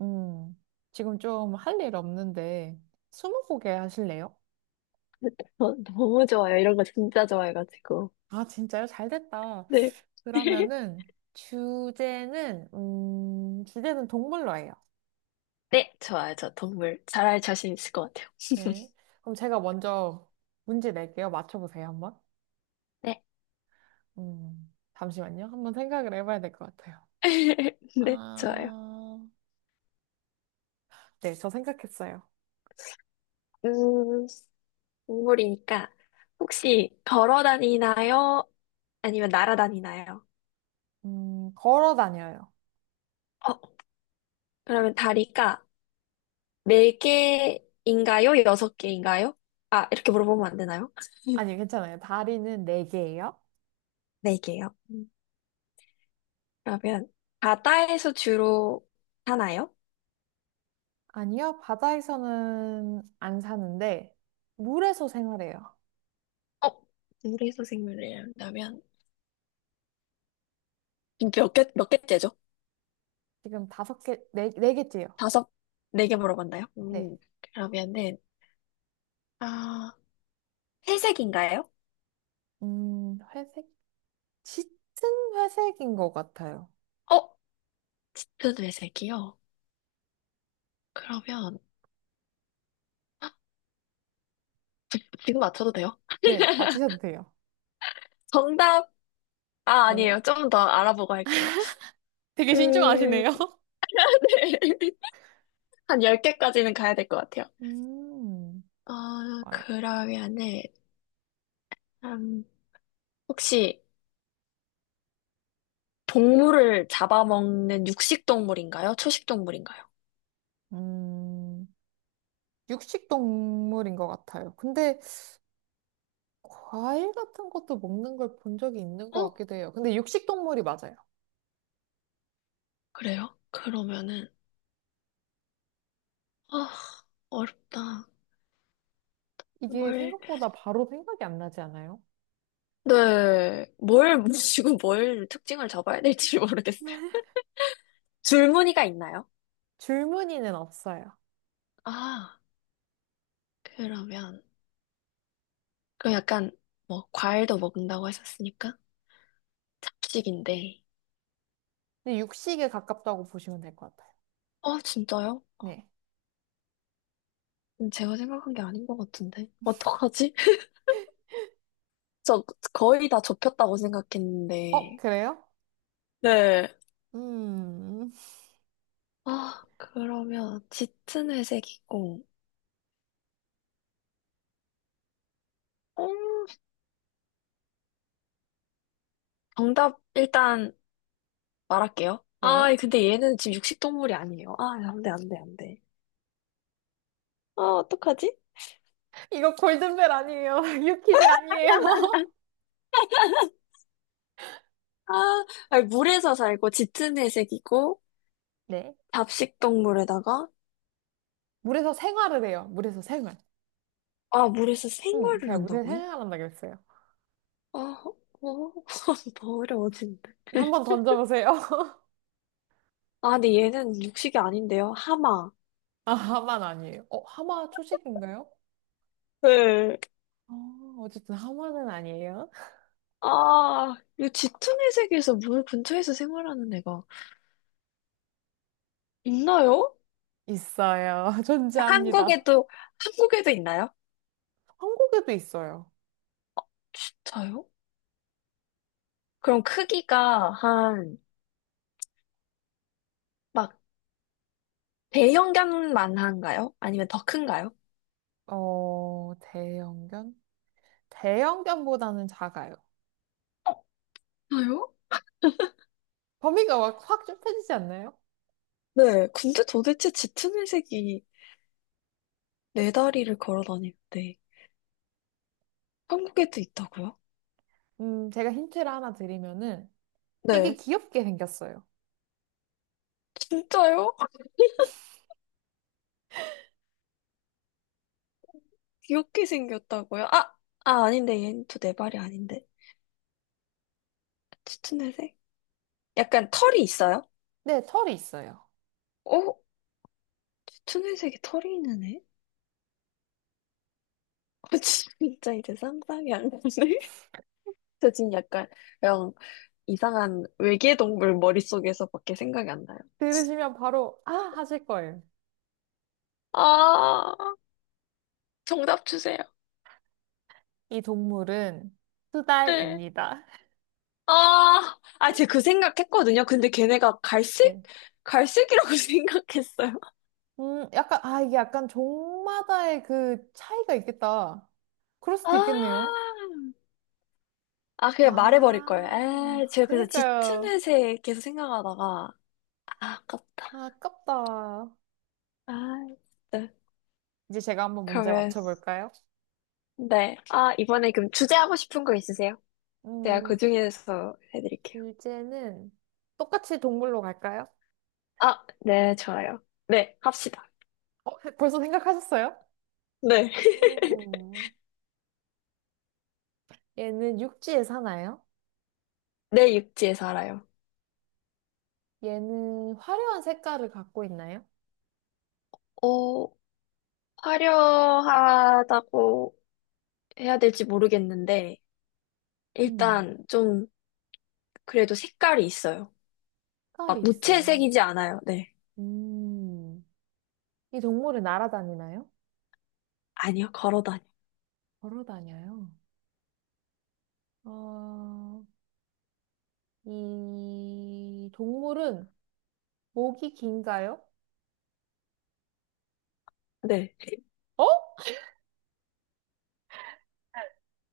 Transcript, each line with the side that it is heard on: right: 음, 지금 좀 할 일 없는데, 스무고개 하실래요?
left: 저 너무 좋아요. 이런 거 진짜 좋아해가지고.
right: 아, 진짜요? 잘 됐다.
left: 네.
right: 그러면은, 주제는 동물로 해요.
left: 네, 좋아요. 저 동물 잘할 자신 있을 것 같아요.
right: 네. 그럼 제가 먼저 문제 낼게요. 맞춰보세요, 한번.
left: 네.
right: 잠시만요. 한번 생각을 해봐야 될 것 같아요.
left: 네, 좋아요.
right: 아, 네, 저 생각했어요.
left: 음, 동물이니까 혹시 걸어 다니나요? 아니면 날아다니나요?
right: 걸어 다녀요.
left: 어, 그러면 다리가 네 개인가요? 여섯 개인가요? 아, 이렇게 물어보면 안 되나요?
right: 아니, 괜찮아요. 다리는 네 개예요.
left: 네 개요. 그러면 바다에서 주로 사나요?
right: 아니요, 바다에서는 안 사는데, 물에서 생활해요.
left: 어, 물에서 생물을 한다면 몇 개째죠?
right: 지금 다섯 개, 네, 네 개째요.
left: 다섯, 네 개 물어봤나요?
right: 네.
left: 그러면은, 아, 회색인가요?
right: 회색? 짙은 회색인 것 같아요.
left: 어? 저도 회색이요? 그러면, 지금 맞춰도 돼요?
right: 네, 맞히셔도 돼요.
left: 정답! 아,
right: 네.
left: 아니에요. 좀 더 알아보고 할게요.
right: 되게
left: 음,
right: 신중하시네요.
left: 네. 한 열 개까지는 가야 될 것 같아요.
right: 음, 좋아요.
left: 그러면은, 음, 혹시 동물을 잡아먹는 육식 동물인가요? 초식 동물인가요?
right: 음, 육식 동물인 것 같아요. 근데 과일 같은 것도 먹는 걸 본 적이 있는 것
left: 어?
right: 같기도 해요. 근데 육식 동물이 맞아요.
left: 그래요? 그러면은, 아, 어렵다.
right: 이게
left: 뭘,
right: 생각보다 바로 생각이 안 나지 않아요?
left: 네, 뭘 모시고 뭘 특징을 잡아야 될지 모르겠어요. 줄무늬가 있나요?
right: 줄무늬는 없어요.
left: 아, 그러면, 그럼 약간, 뭐, 과일도 먹는다고 하셨으니까? 잡식인데.
right: 근데 육식에 가깝다고 보시면 될 것 같아요.
left: 아, 진짜요?
right: 네.
left: 제가 생각한 게 아닌 것 같은데. 어떡하지? 저 거의 다 좁혔다고
right: 어,
left: 생각했는데.
right: 그래요?
left: 네.
right: 음,
left: 아, 그러면, 짙은 회색이고. 어, 정답, 일단, 말할게요.
right: 네.
left: 아, 근데 얘는 지금 육식동물이 아니에요. 아, 안 돼, 안 돼, 안 돼. 아, 어떡하지?
right: 이거 골든벨 아니에요. 유퀴즈 아니에요.
left: 아, 아니, 물에서 살고 짙은 회색이고
right: 네.
left: 잡식 동물에다가
right: 물에서 생활을 해요. 물에서 생활.
left: 아, 물에서 생활을
right: 제가 물에서
left: 한다고요?
right: 생활한다 그랬어요.
left: 아, 어, 더 어려워지는데.
right: 한번 던져보세요.
left: 아, 근데 얘는 육식이 아닌데요. 하마.
right: 아, 하마는 아니에요. 어, 하마 초식인가요?
left: 네.
right: 어, 어쨌든 하마는 아니에요.
left: 아, 이 짙은 회색에서 물 근처에서 생활하는 애가 있나요?
right: 있어요. 존재합니다.
left: 한국에도, 한국에도 있나요?
right: 한국에도 있어요.
left: 진짜요? 그럼 크기가 한, 막, 대형견만한가요? 아니면 더 큰가요?
right: 어, 대형견? 대형견보다는 작아요.
left: 없어요?
right: 범위가 확, 확 좁혀지지 않나요?
left: 네, 근데 도대체 짙은 회색이 네 다리를 걸어 다니는데 한국에도 있다고요?
right: 제가 힌트를 하나 드리면은 되게
left: 네,
right: 귀엽게 생겼어요.
left: 진짜요? 귀엽게 생겼다고요? 아, 아 아닌데 얘는 또 네 발이 아닌데 짙은 회색? 약간 털이 있어요?
right: 네, 털이 있어요.
left: 어? 짙은 회색에 털이 있는 애? 아, 진짜 이제 상상이 안 가네. 저 지금 약간 그냥 이상한 외계 동물 머릿속에서밖에 생각이 안 나요.
right: 들으시면 바로 아 하실 거예요.
left: 아, 정답 주세요.
right: 이 동물은
left: 네.
right: 수달입니다.
left: 아, 아, 제가 그 생각했거든요. 근데 걔네가 갈색?
right: 네.
left: 갈색이라고 생각했어요.
right: 약간 아 이게 약간 종마다의 그 차이가 있겠다. 그럴 수도 있겠네요.
left: 아, 아, 그냥 말해버릴 걸.
right: 아,
left: 제가 그래서 짙은
right: 그니까요.
left: 회색 계속 생각하다가, 아, 아깝다.
right: 아, 아깝다.
left: 아, 진짜.
right: 이제 제가 한번 문제
left: 그러면,
right: 맞춰볼까요?
left: 네. 아, 이번에 그럼 주제하고 싶은 거 있으세요? 제가
right: 음,
left: 그 중에서 해드릴게요.
right: 주제는 똑같이 동물로 갈까요?
left: 아, 네, 좋아요. 네, 합시다.
right: 어, 벌써 생각하셨어요?
left: 네.
right: 음. 얘는 육지에 사나요?
left: 내 육지에 살아요.
right: 얘는 화려한 색깔을 갖고 있나요?
left: 어, 화려하다고 해야 될지 모르겠는데,
right: 음,
left: 일단 좀 그래도 색깔이 있어요. 막
right: 색깔이 있어요.
left: 무채색이지 않아요. 네.
right: 음, 이 동물은 날아다니나요?
left: 아니요, 걸어다녀.
right: 걸어 다녀요. 어, 이 동물은 목이 긴가요?
left: 네.
right: 어?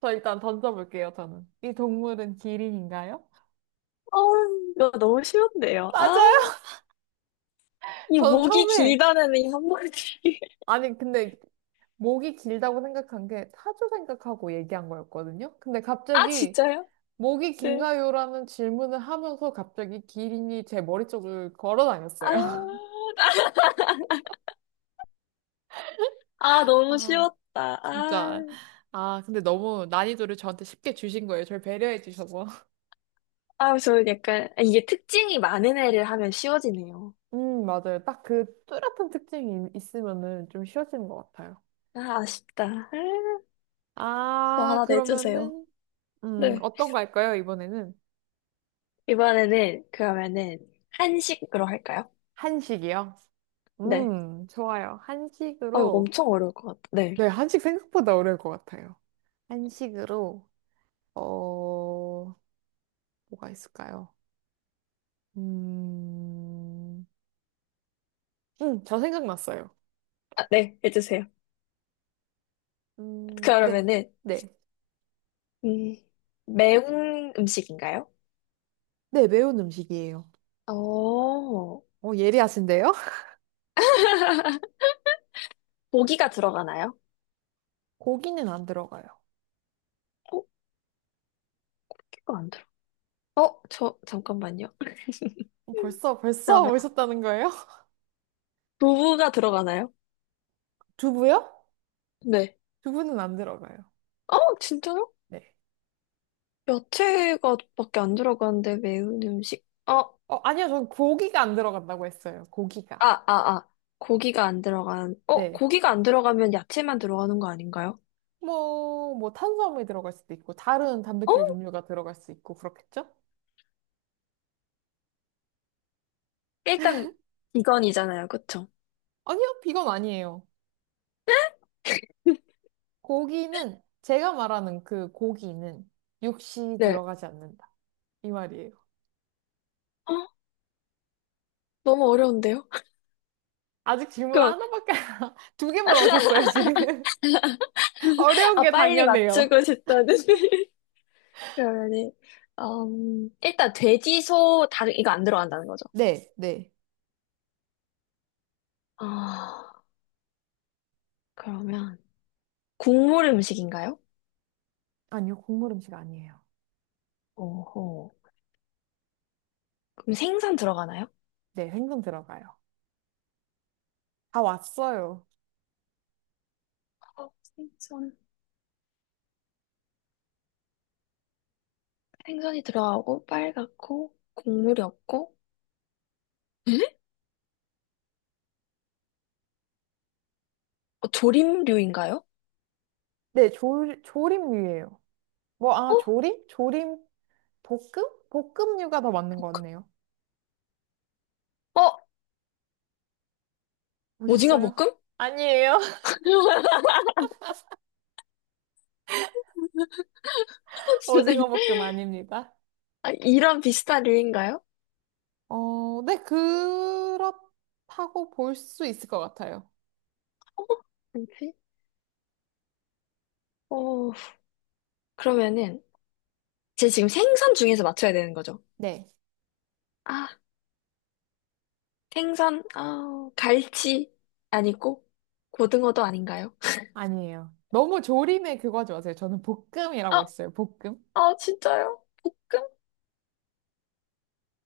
right: 저 일단 던져볼게요, 저는. 이 동물은 기린인가요?
left: 어, 이거 너무 쉬운데요. 아,
right: 맞아요!
left: 이
right: 저는
left: 목이
right: 처음에,
left: 길다는 이 한마디.
right: 아니, 근데 목이 길다고 생각한 게 타조 생각하고 얘기한 거였거든요? 근데
left: 아,
right: 갑자기
left: 진짜요?
right: 목이
left: 네.
right: 긴가요라는 질문을 하면서 갑자기 기린이 제 머리 쪽을 걸어
left: 아,
right: 다녔어요.
left: 아, 너무
right: 아,
left: 쉬웠다.
right: 진짜.
left: 아,
right: 아, 근데 너무 난이도를 저한테 쉽게 주신 거예요. 저를 배려해 주셔서.
left: 아, 저는 약간, 이게 특징이 많은 애를 하면 쉬워지네요.
right: 맞아요. 딱 그 뚜렷한 특징이 있으면은 좀 쉬워지는 것 같아요.
left: 아, 아쉽다. 아, 더
right: 아,
left: 하나 내주세요.
right: 그러면은,
left: 네.
right: 어떤 거 할까요, 이번에는?
left: 이번에는, 그러면은, 한식으로 할까요?
right: 한식이요?
left: 네.
right: 좋아요.
left: 아, 이거
right: 한식으로.
left: 엄청 어려울 것 같아. 네.
right: 네, 한식 생각보다 어려울 것 같아요. 한식으로, 어, 뭐가 있을까요? 음, 저 생각났어요.
left: 아, 네, 해주세요.
right: 네,
left: 그러면은,
right: 네.
left: 음, 매운 음식인가요?
right: 네, 매운 음식이에요.
left: 어,
right: 어, 예리하신데요?
left: 고기가 들어가나요?
right: 고기는 안 들어가요.
left: 고기가 안 들어. 저, 잠깐만요.
right: 어, 벌써
left: 그러면,
right: 오셨다는 거예요?
left: 두부가 들어가나요?
right: 두부요?
left: 네.
right: 두부는 안 들어가요.
left: 진짜요?
right: 네.
left: 야채가 밖에 안 들어가는데 매운 음식?
right: 어, 아니요, 전 고기가 안 들어간다고 했어요. 고기가.
left: 아, 아, 아.
right: 네.
left: 고기가 안 들어가면 야채만 들어가는 거 아닌가요?
right: 뭐, 탄수화물이 들어갈 수도 있고, 다른 단백질
left: 어?
right: 종류가 들어갈 수 있고, 그렇겠죠?
left: 일단, 비건이잖아요. 그쵸?
right: 아니요, 비건 아니에요. 고기는, 제가 말하는 그 고기는 육시
left: 네.
right: 들어가지 않는다. 이 말이에요.
left: 너무 어려운데요?
right: 아직 질문
left: 그럼
right: 하나밖에 두 개 물어보셨어요, 지금. 어려운
left: 아,
right: 게
left: 빨리
right: 당연해요.
left: 맞추고 싶다는. 그러면은, 일단 돼지, 소, 닭, 이거 안 들어간다는 거죠.
right: 네, 네.
left: 아, 그러면, 국물 음식인가요?
right: 아니요, 국물 음식 아니에요.
left: 오호. 그럼 생선 들어가나요?
right: 네, 생선 들어가요. 다 왔어요.
left: 어, 생선. 생선이 들어가고, 빨갛고, 국물이 없고, 에? 조림류인가요?
right: 네, 조림류예요. 뭐, 아,
left: 어?
right: 조림? 조림? 볶음? 볶음류가 더 맞는 것 같네요.
left: 어? 오징어
right: 오셨어요?
left: 볶음?
right: 아니에요. 오징어 볶음 아닙니다.
left: 아, 이런 비슷한 류인가요?
right: 어, 네, 그렇다고 볼 수 있을 것 같아요.
left: 어? 뭐지? 어, 그러면은, 제 지금 생선 중에서 맞춰야 되는 거죠?
right: 네.
left: 아, 갈치 아니고 고등어도 아닌가요?
right: 아니에요. 너무 조림에 그거 하지 마세요. 저는 볶음이라고
left: 아,
right: 했어요. 볶음.
left: 아, 진짜요? 볶음?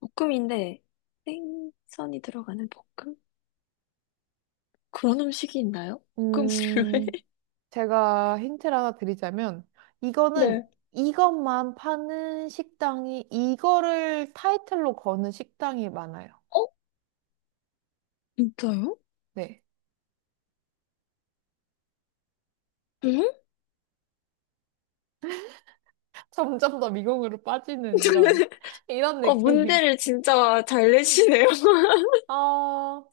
left: 볶음인데 생선이 들어가는 볶음? 그런 음식이 있나요? 볶음 류에?
right: 음, 제가 힌트를 하나 드리자면, 이거는
left: 네.
right: 이것만 파는 식당이, 이거를 타이틀로 거는 식당이 많아요.
left: 어? 진짜요?
right: 네.
left: 응?
right: 점점 더 미궁으로 빠지는 이런, 이런 느낌.
left: 문제를 진짜 잘 내시네요.
right: 어,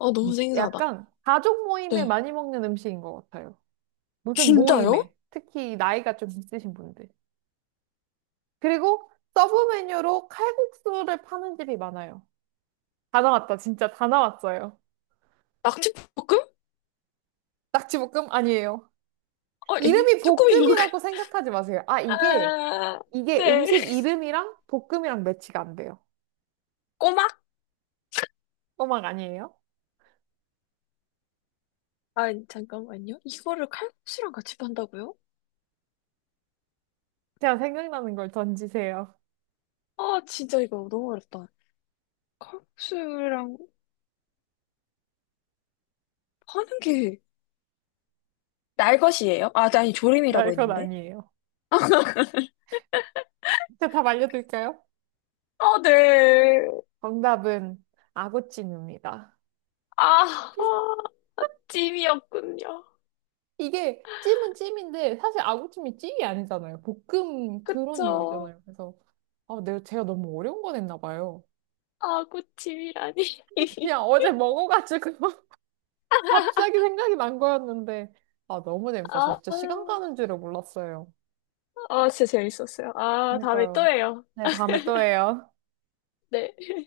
left: 너무 생소하다.
right: 약간 가족 모임에
left: 네.
right: 많이 먹는 음식인 것 같아요. 무슨
left: 진짜요?
right: 모임에, 특히 나이가 좀 있으신 분들. 그리고 서브 메뉴로 칼국수를 파는 집이 많아요. 다 나왔다, 진짜 다 나왔어요.
left: 낙지볶음?
right: 낙지볶음 아니에요. 이름이
left: 쭈꾸미 볶음.
right: 볶음이라고 생각하지 마세요. 이게,
left: 아,
right: 이게
left: 네.
right: 음식 이름이랑 볶음이랑 매치가 안 돼요.
left: 꼬막?
right: 어막 아니에요?
left: 아, 잠깐만요. 이거를 칼국수랑 같이 판다고요?
right: 제가 생각나는 걸 던지세요.
left: 아, 진짜 이거 너무 어렵다. 칼국수랑 하는 게 날것이에요? 아, 아니,
right: 나
left: 조림이라고
right: 이건
left: 했는데.
right: 아니에요. 제가 답 알려드릴까요?
left: 아 네.
right: 정답은 아구찜입니다.
left: 아, 아, 찜이었군요.
right: 이게 찜은 찜인데 사실 아구찜이 찜이 아니잖아요. 볶음 그런
left: 그쵸.
right: 요리잖아요. 그래서 아, 내가 제가 너무 어려운 거 냈나 봐요.
left: 아, 구찜이라니
right: 그냥 어제 먹어가지고 갑자기 생각이 난 거였는데 아, 너무 재밌다. 저
left: 아,
right: 진짜
left: 아,
right: 시간 가는 줄을 몰랐어요.
left: 아, 진짜 재밌었어요. 아, 다음에 또
right: 그러니까요.
left: 해요.
right: 네, 다음에 또 해요.
left: 네.